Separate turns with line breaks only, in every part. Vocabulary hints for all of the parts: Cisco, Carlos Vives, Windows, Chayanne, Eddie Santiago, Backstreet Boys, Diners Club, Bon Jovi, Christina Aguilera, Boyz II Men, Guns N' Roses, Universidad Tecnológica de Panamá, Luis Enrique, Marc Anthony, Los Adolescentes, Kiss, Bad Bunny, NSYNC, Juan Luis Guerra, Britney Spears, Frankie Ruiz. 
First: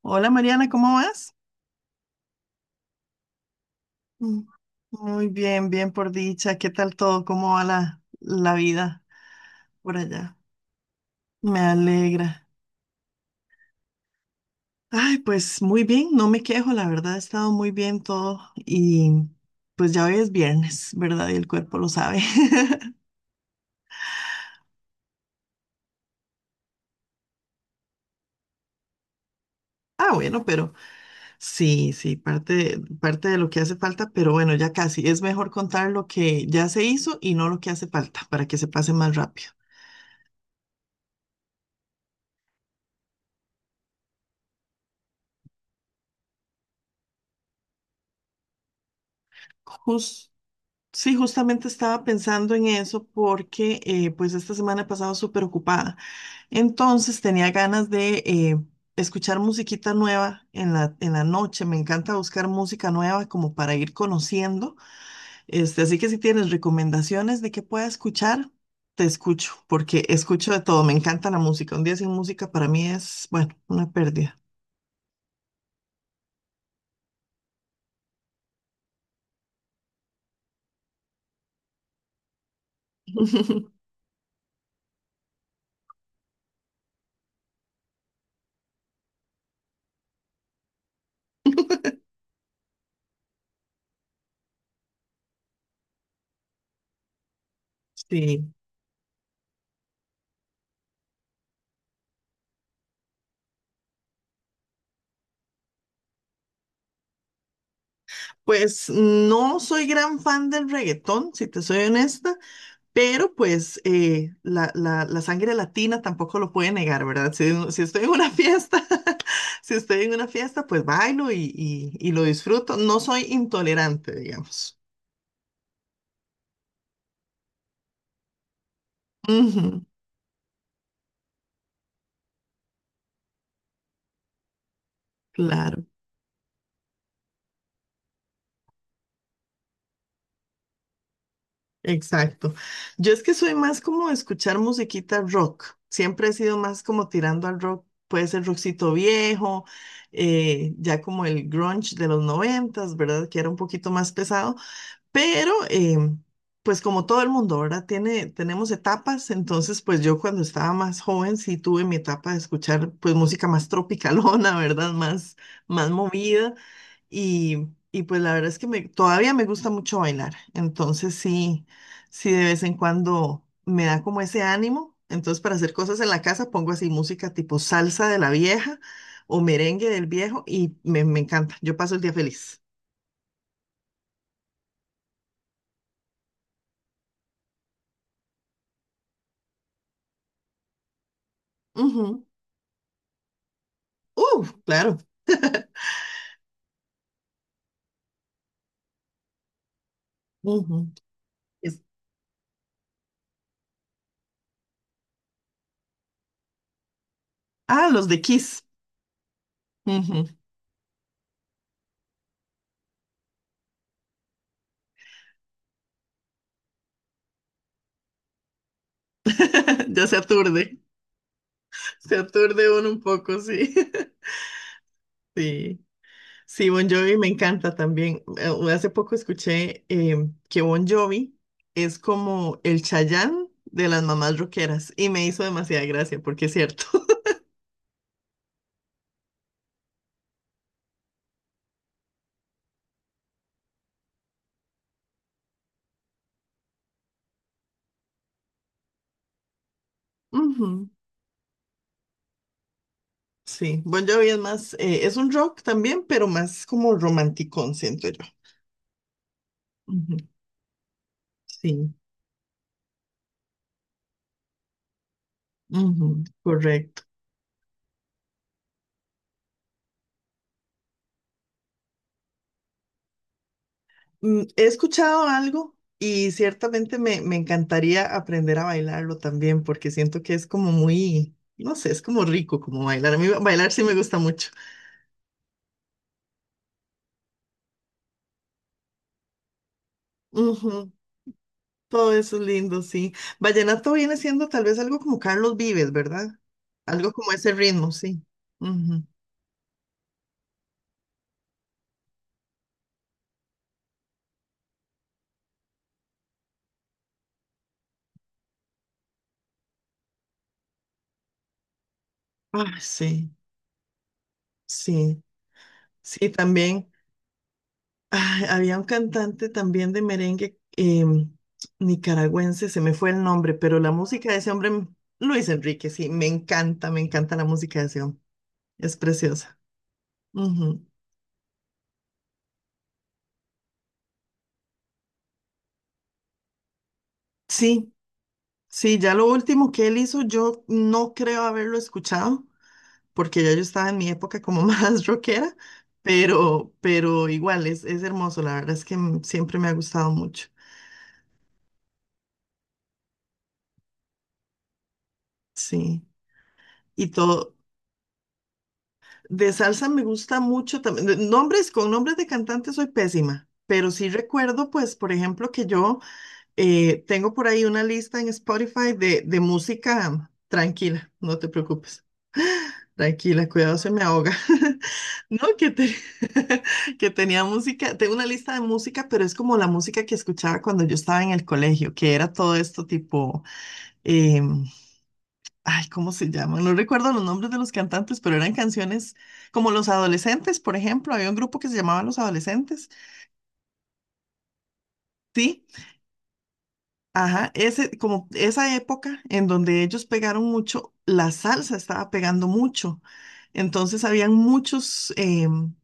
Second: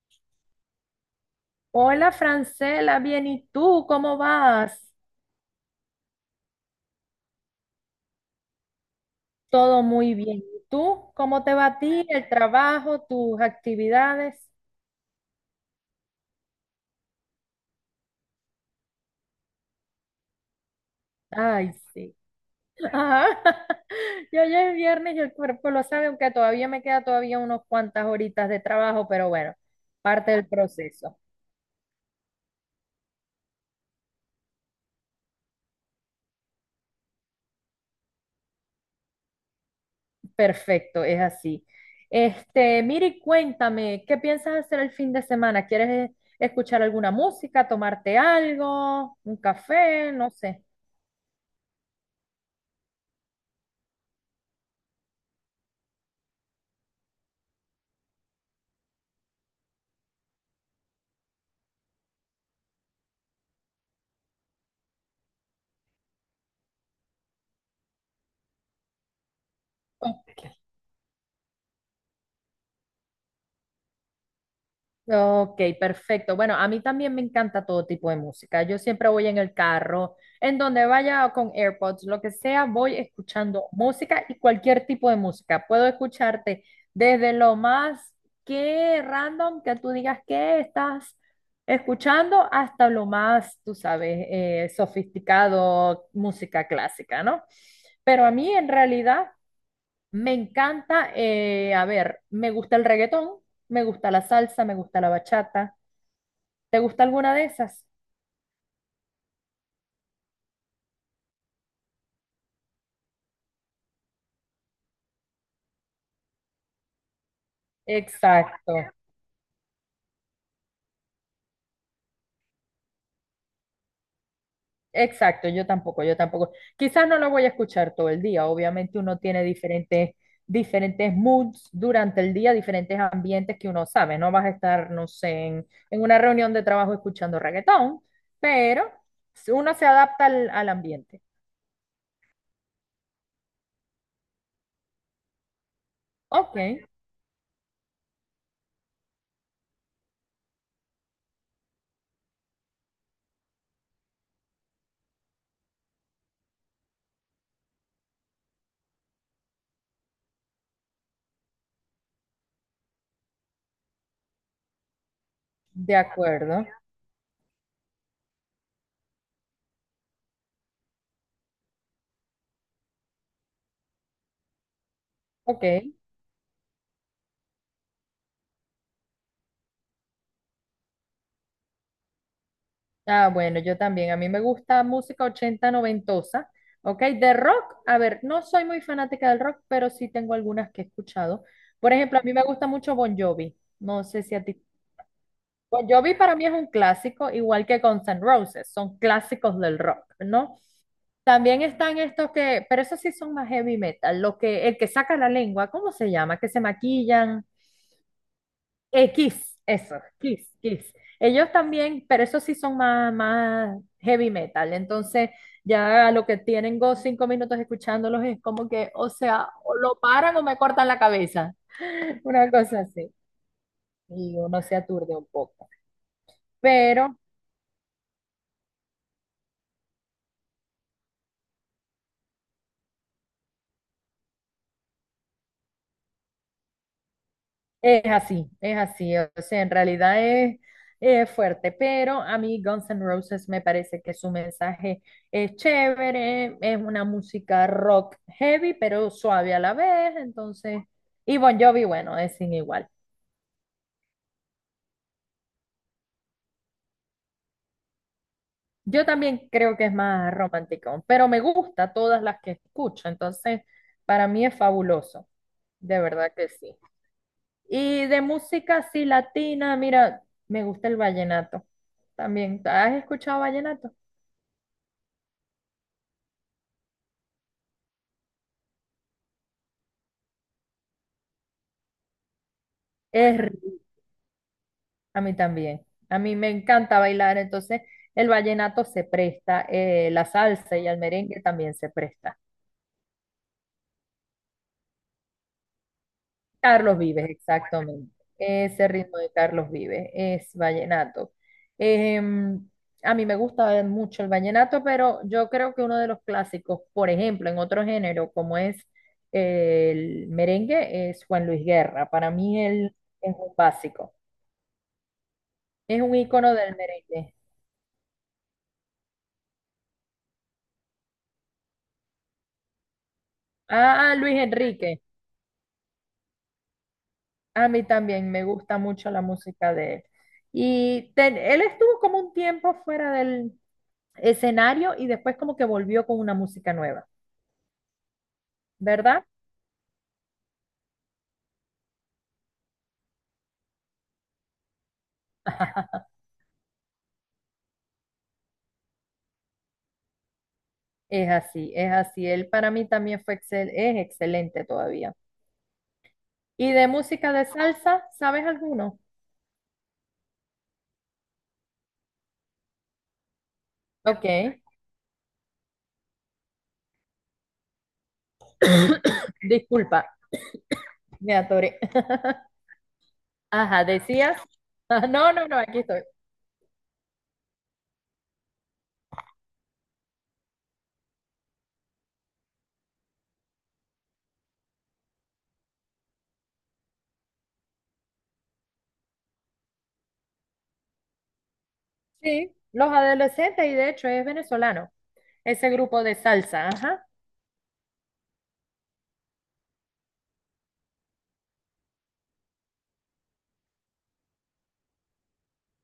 Hola Mariana, ¿cómo vas?
Hola Francela, bien, ¿y tú cómo
Mm,
vas?
Muy bien, bien por dicha. ¿Qué tal todo? ¿Cómo va la vida
Todo
por
muy
allá?
bien. ¿Y tú cómo te
Me
va a ti,
alegra.
el trabajo, tus actividades?
Ay, pues muy bien, no me quejo, la verdad ha estado muy bien todo y pues ya hoy es viernes, ¿verdad? Y el
Ay,
cuerpo lo
sí.
sabe.
Ajá. Yo ya es viernes y el cuerpo lo sabe, aunque todavía me queda todavía unas cuantas horitas de trabajo, pero bueno,
Ah,
parte
bueno,
del
pero
proceso.
sí, sí, parte de lo que hace falta, pero bueno, ya casi. Es mejor contar lo que ya se hizo y no lo que hace falta para que se pase más rápido.
Perfecto, es así. Este, Miri, cuéntame, ¿qué piensas hacer el fin de semana? ¿Quieres escuchar alguna música, tomarte algo, un café? No sé.
Sí, justamente estaba pensando en eso porque pues esta semana he pasado súper ocupada. Entonces tenía ganas de escuchar musiquita nueva en la noche. Me encanta buscar música nueva como para ir conociendo. Este, así que si tienes recomendaciones de qué pueda escuchar, te escucho porque escucho
Ok.
de todo. Me encanta la música. Un día sin música para mí es, bueno, una pérdida.
Ok, perfecto. Bueno, a mí también me encanta todo tipo de música. Yo siempre voy en el carro, en donde vaya con AirPods, lo que sea, voy escuchando música y cualquier tipo de música. Puedo escucharte desde lo más que random que tú digas que estás escuchando hasta lo más, tú sabes, sofisticado, música clásica, ¿no? Pero a mí
Sí,
en realidad... Me encanta, a ver, me gusta el reggaetón, me gusta la salsa, me gusta la bachata. ¿Te gusta alguna de esas?
pues no soy gran fan del reggaetón, si te soy honesta. Pero pues la sangre latina tampoco lo puede negar, ¿verdad? Si, si estoy en una
Exacto,
fiesta, si estoy en una fiesta, pues bailo y lo disfruto. No soy intolerante, digamos.
exacto, yo tampoco, yo tampoco. Quizás no la voy a escuchar todo el día, obviamente uno tiene
Ujú,
diferentes, diferentes moods durante el día, diferentes ambientes que uno sabe. No vas a estar, no sé,
claro,
en una reunión de trabajo escuchando reggaetón, pero uno se adapta al ambiente.
exacto. Yo es que soy más como de escuchar musiquita rock. Siempre he
Ok,
sido más como tirando al rock. Puede ser rockcito viejo, ya como el grunge de los noventas, ¿verdad? Que era un poquito más pesado. Pero, pues como todo el mundo, ¿verdad? Tenemos etapas, entonces pues yo cuando estaba más joven sí tuve mi etapa de escuchar pues música más tropicalona, ¿verdad? Más, más
de
movida
acuerdo,
y pues la verdad es que me, todavía me gusta mucho bailar, entonces sí, sí de vez en cuando me da como ese ánimo, entonces para
ok.
hacer cosas en la casa pongo así música tipo salsa de la vieja o merengue del viejo y me encanta, yo paso el día feliz.
Ah, bueno, yo también. A mí me gusta música 80 noventosa. Ok, de rock, a ver, no soy muy fanática del rock, pero sí tengo algunas que he escuchado. Por ejemplo, a
Ujú.
mí me gusta mucho Bon Jovi. No sé si a ti.
Claro.
Bon Jovi para mí es un clásico, igual que Guns N' Roses, son clásicos del rock, ¿no?
Ujú.
También
Es-
están estos que, pero esos sí son más heavy metal, lo que, el que saca la lengua, ¿cómo se llama? Que se maquillan.
Ah, los de Kiss.
Kiss, eso,
Ujú.
Kiss, Kiss. Ellos también, pero esos sí son más, más heavy metal. Entonces, ya lo que tienen go cinco minutos escuchándolos es como que, o sea, o lo
Ya se
paran o me
aturde.
cortan la cabeza.
Se
Una
aturde
cosa
uno un
así.
poco, sí.
Y uno se aturde un poco.
Sí. Sí, Bon Jovi
Pero
me encanta también. Hace poco escuché que Bon Jovi es como el Chayanne de las mamás rockeras y me hizo demasiada gracia porque es cierto.
es así, es así. O sea, en realidad es fuerte, pero a mí Guns N' Roses me parece que su mensaje es chévere, es una música rock heavy, pero suave a la vez.
Ujú.
Entonces, y Bon Jovi, bueno, es sin igual.
Sí, Bon Jovi es más, es un rock también, pero más como romanticón, siento yo.
Yo también creo que es
Ujú.
más romántico, pero me gusta
Sí,
todas las que escucho. Entonces, para mí es fabuloso, de
ujú,
verdad que sí.
correcto.
Y de música así latina, mira, me gusta el vallenato también. ¿Has escuchado vallenato?
He escuchado algo y ciertamente me, me encantaría aprender a bailarlo también porque siento que es como muy, no sé, es como rico como bailar. A mí
Es
bailar sí
rico,
me gusta mucho.
a mí también. A mí me encanta bailar, entonces el vallenato se presta, la salsa y
Ujú.
el merengue también se
Todo eso
presta.
es lindo, sí. Vallenato viene siendo tal vez algo como Carlos Vives, ¿verdad?
Carlos
Algo
Vives,
como ese ritmo,
exactamente.
sí.
Ese
Ujú.
ritmo de Carlos Vives es vallenato. Em, a mí me gusta mucho el vallenato, pero yo creo que uno de los clásicos, por ejemplo, en otro género como es el merengue, es Juan Luis Guerra. Para mí
Ah,
él
sí,
es un básico,
sí,
es un
sí,
ícono del
también.
merengue.
Ay, había un cantante también de merengue nicaragüense, se me fue el nombre, pero la
Ah,
música
Luis
de ese hombre.
Enrique.
Luis Enrique, sí, me encanta la
A
música
mí
de ese hombre,
también me gusta
es
mucho la
preciosa.
música de él.
Ujú.
Él estuvo como un tiempo fuera del escenario y después como que volvió con una música nueva,
Sí, sí, ya lo
¿verdad?
último que él hizo, yo no creo haberlo escuchado, porque ya yo estaba en mi época como más rockera, pero igual es hermoso, la verdad es que siempre me ha gustado mucho,
Es así, es así. Él para mí también es excelente todavía.
sí,
¿Y de
y
música de
todo.
salsa, sabes alguno?
De salsa me gusta mucho también. Con nombres de cantantes soy pésima, pero sí
Ok,
recuerdo, pues, por ejemplo, que yo tengo por ahí una lista en Spotify de
disculpa,
música tranquila,
me
no te
atoré.
preocupes. Tranquila, cuidado,
Ajá,
se me ahoga.
decías. Ah, no,
No,
no, no, aquí estoy.
que tenía música, tengo una lista de música, pero es como la música que escuchaba cuando yo estaba en el colegio, que era todo esto tipo em, Ay, ¿cómo se llaman? No recuerdo los nombres de los cantantes, pero eran canciones como Los Adolescentes, por ejemplo. Había un grupo que se llamaba Los
Sí,
Adolescentes.
Los Adolescentes y de hecho es venezolano,
Sí,
ese grupo de salsa, ajá.
ajá, ese, como esa época en donde ellos pegaron mucho, la salsa estaba pegando mucho. Entonces habían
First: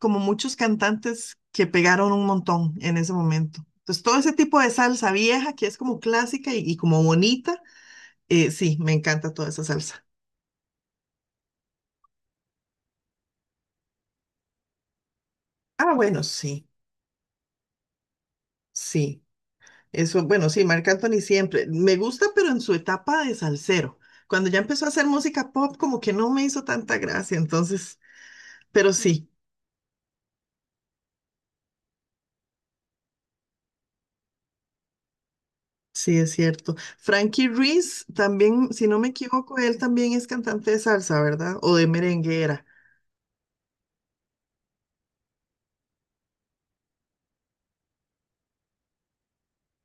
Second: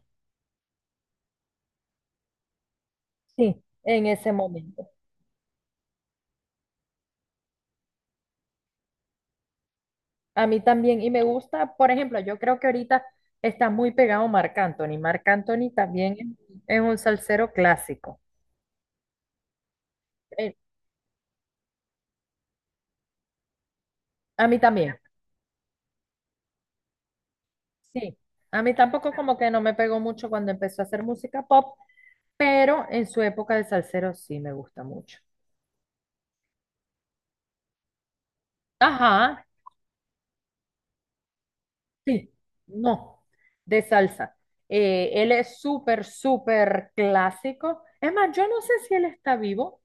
como muchos cantantes que pegaron un montón en ese
Sí,
momento. Entonces
en
todo
ese
ese tipo de
momento.
salsa vieja que es como clásica y como bonita, sí, me encanta toda esa salsa.
A mí también, y me gusta, por ejemplo, yo creo que ahorita está muy pegado Marc Anthony. Marc Anthony
Ah,
también
bueno, sí,
es un salsero clásico.
sí. Eso, bueno,
Eh,
sí, Marc Anthony siempre. Me gusta, pero en su etapa de salsero. Cuando
a mí
ya empezó a
también,
hacer música pop, como que no me hizo tanta gracia, entonces,
sí. A mí
pero
tampoco
sí,
como que no me pegó mucho cuando empezó a hacer música pop, pero en su época de salsero sí me gusta mucho.
sí es cierto. Frankie Ruiz también, si no me
Ajá,
equivoco, él también es cantante de salsa, ¿verdad? O de
sí,
merenguera.
no, de salsa. Él es súper, súper clásico. Es más, yo no sé si él está vivo.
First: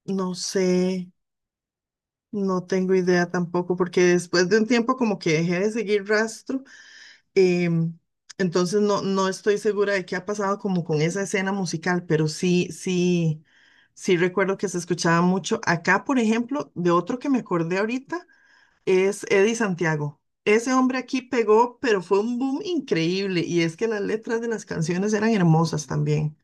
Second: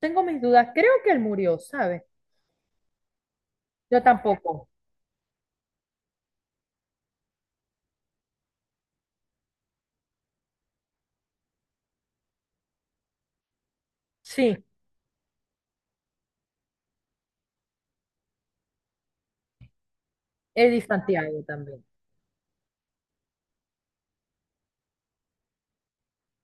Tengo
No
mis dudas. Creo que
sé,
él murió, ¿sabes?
no tengo idea tampoco, porque
Yo
después de un
tampoco.
tiempo como que dejé de seguir rastro. Em, entonces no, no estoy segura de qué ha pasado como con esa escena musical, pero sí, sí, sí recuerdo
Sí.
que se escuchaba mucho. Acá, por ejemplo, de otro que me acordé ahorita, es Eddie Santiago. Ese
Eddie
hombre aquí
Santiago
pegó,
también,
pero fue un boom increíble. Y es que las letras de las canciones eran hermosas también.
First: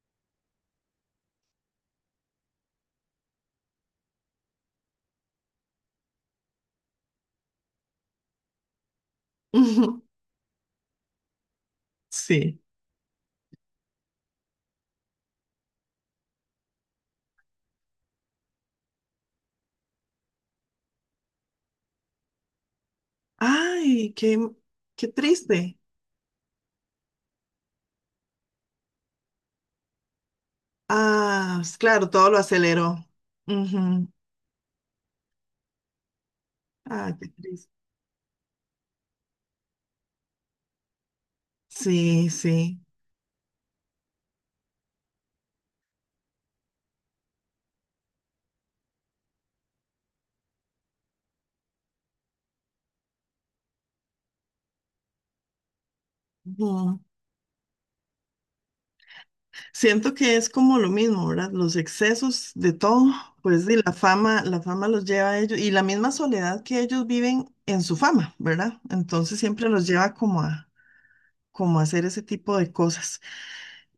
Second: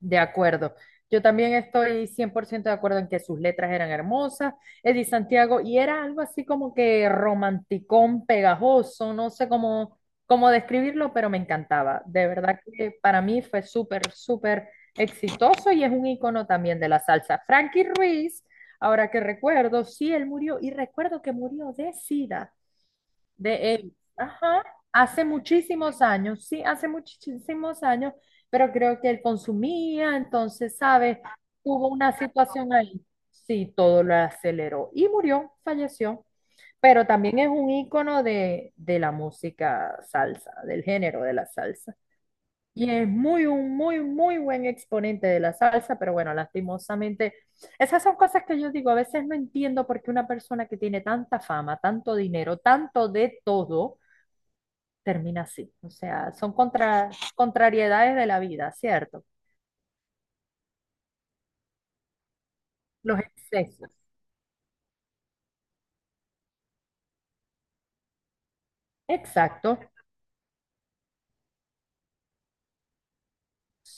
de acuerdo. Yo también estoy 100% de acuerdo en que sus letras eran hermosas. Eddie Santiago, y era algo así como que romanticón, pegajoso, no sé cómo,
Ujú.
cómo describirlo, pero me encantaba. De verdad
Sí.
que para mí fue súper, súper exitoso y es un icono también de la salsa. Frankie Ruiz, ahora que recuerdo, sí, él murió y recuerdo que murió de SIDA. De él.
Ay, qué,
Ajá.
qué
Hace
triste.
muchísimos años, sí, hace muchísimos años, pero creo que él consumía, entonces, ¿sabes?
Ah,
Hubo
claro,
una
todo lo
situación
aceleró.
ahí. Sí, todo
Ujú.
lo aceleró y murió, falleció. Pero
Ah, qué
también es
triste.
un ícono de la música salsa, del género de la salsa.
Sí, sí.
Y es muy, un muy, muy buen exponente de la salsa, pero bueno, lastimosamente, esas son cosas que yo digo, a veces no entiendo por qué una persona que tiene tanta fama, tanto dinero, tanto de todo, termina así. O sea, son
Ujú.
contra, contrariedades de la vida, ¿cierto?
Siento que es como lo mismo, ¿verdad? Los excesos de todo,
Los
pues y
excesos.
la fama, los lleva a ellos y la misma soledad que ellos viven en su fama, ¿verdad? Entonces siempre
Exacto,
los lleva como a hacer ese tipo de cosas.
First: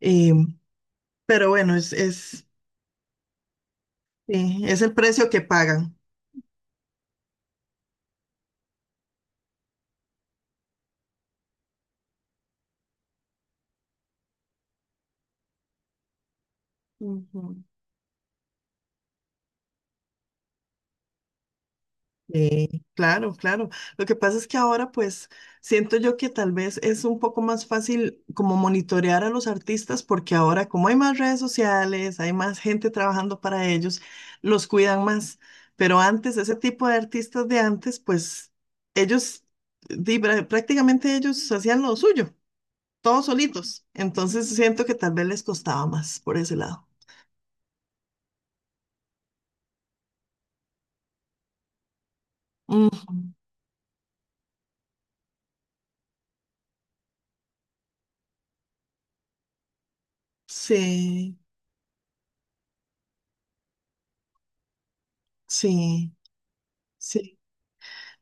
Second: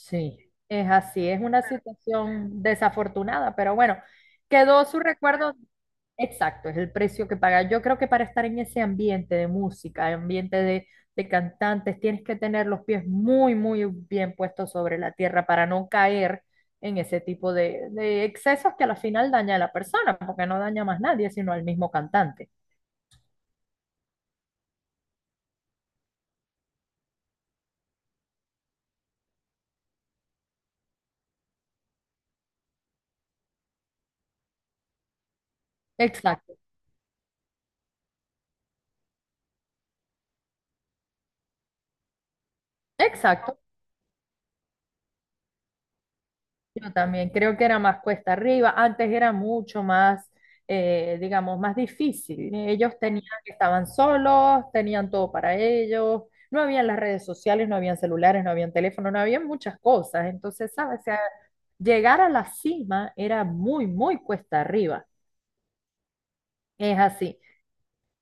Eh,
es así, es
pero
una
bueno,
situación desafortunada, pero bueno,
sí, es
quedó
el
su
precio que
recuerdo,
pagan.
exacto, es el precio que paga. Yo creo que para estar en ese ambiente de música, ambiente de cantantes, tienes que tener los pies muy, muy bien puestos sobre la tierra para no caer en ese tipo
Ujú.
de excesos que a la final daña a la persona, porque no daña más nadie, sino al mismo cantante.
Sí, claro, claro. Lo que pasa es que ahora pues siento yo que tal vez es un poco más fácil como monitorear a los artistas porque ahora como hay más redes sociales, hay más gente trabajando para ellos, los cuidan más. Pero antes, ese
Exacto.
tipo de artistas de antes, pues ellos, prácticamente ellos hacían lo suyo, todos
Exacto,
solitos. Entonces siento que tal vez les costaba más por ese lado.
yo también creo que era más cuesta arriba, antes era mucho más, digamos, más difícil. Ellos tenían,
Ujú.
estaban solos, tenían todo para ellos, no habían las redes sociales, no habían celulares, no habían teléfono, no habían muchas cosas. Entonces, ¿sabes? O sea,
Sí,
llegar a la cima era muy, muy cuesta arriba,
sí,
es
sí.
así.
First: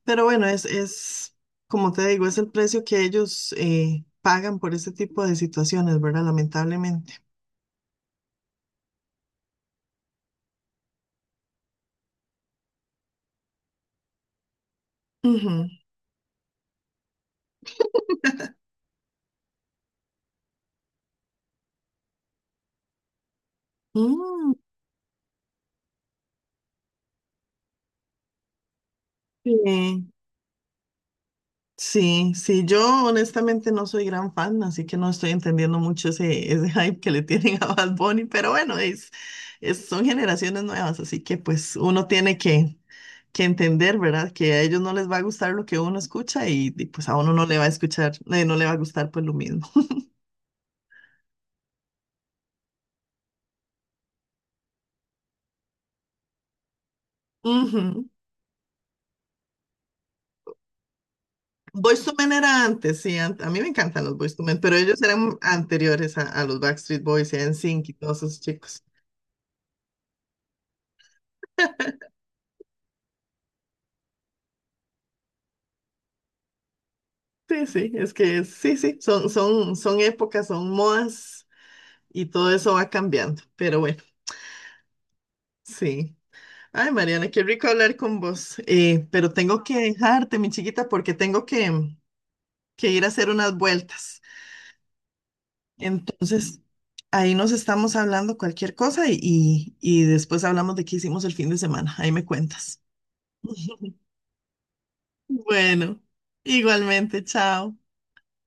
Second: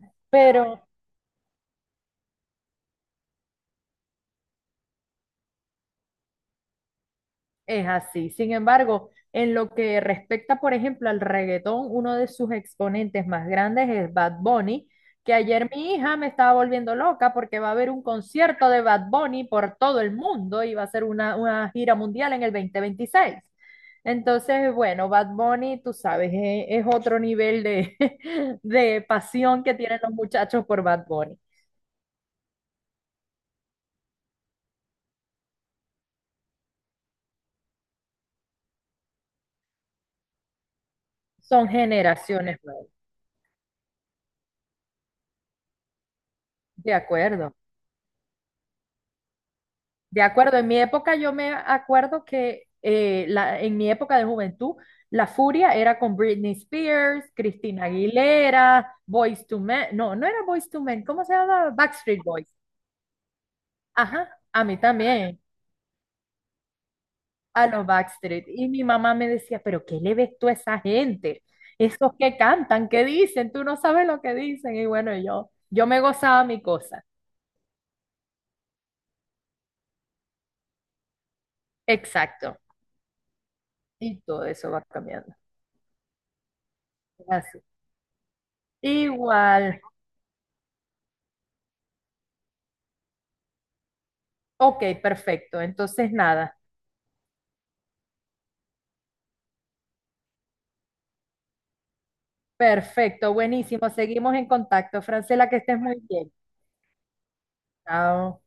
Pero bueno,
Pero
como te digo, es el precio que ellos pagan por este tipo de situaciones, ¿verdad? Lamentablemente.
es así. Sin embargo, en lo que respecta, por ejemplo, al reggaetón, uno de sus exponentes más grandes es Bad Bunny, que
Ujú.
ayer mi hija me estaba volviendo loca porque va a haber un concierto de Bad Bunny por todo el mundo y va a ser una gira mundial en el 2026.
Mm,
Entonces, bueno, Bad Bunny, tú sabes, es, otro nivel de, de pasión que tienen
sí.
los muchachos por Bad Bunny.
Sí, sí, yo honestamente no soy gran fan, así que no estoy entendiendo mucho ese hype que le tienen a Bad Bunny, pero bueno, son generaciones nuevas, así que
Son
pues uno tiene
generaciones
que,
nuevas.
que entender, ¿verdad? Que a ellos no les va a gustar lo que uno escucha
De
pues a uno no
acuerdo.
le va a escuchar, no le va a gustar pues lo mismo.
De acuerdo, en mi época yo me acuerdo que en mi época de juventud la furia era con Britney Spears, Christina Aguilera, Boyz to Men, no, no era Boyz to Men, ¿cómo se llama
Boyz II
Backstreet
Men era
Boys.
antes, sí, a mí me encantan los Boyz
Ajá,
II Men,
a
pero
mí
ellos eran
también,
anteriores a los Backstreet Boys y a
a los
NSYNC y todos esos
Backstreet. Y
chicos.
mi mamá me decía, pero ¿qué le ves tú a esa gente? Esos que cantan, ¿qué dicen? Tú no sabes lo que dicen. Y bueno, yo me gozaba mi cosa.
Sí, sí, es que sí, sí, son épocas, son modas y todo
Exacto.
eso va cambiando, pero bueno,
Y todo eso va cambiando.
sí. Ay, Mariana, qué
Así.
rico hablar con vos, pero
Igual.
tengo que dejarte, mi chiquita, porque tengo que ir a hacer unas vueltas.
Ok, perfecto. Entonces, nada.
Entonces, ahí nos estamos hablando cualquier cosa y después hablamos de qué hicimos el fin de semana. Ahí me cuentas.
Perfecto, buenísimo. Seguimos en contacto. Francela, que estés muy
Bueno,
bien.
igualmente, chao.
Chao.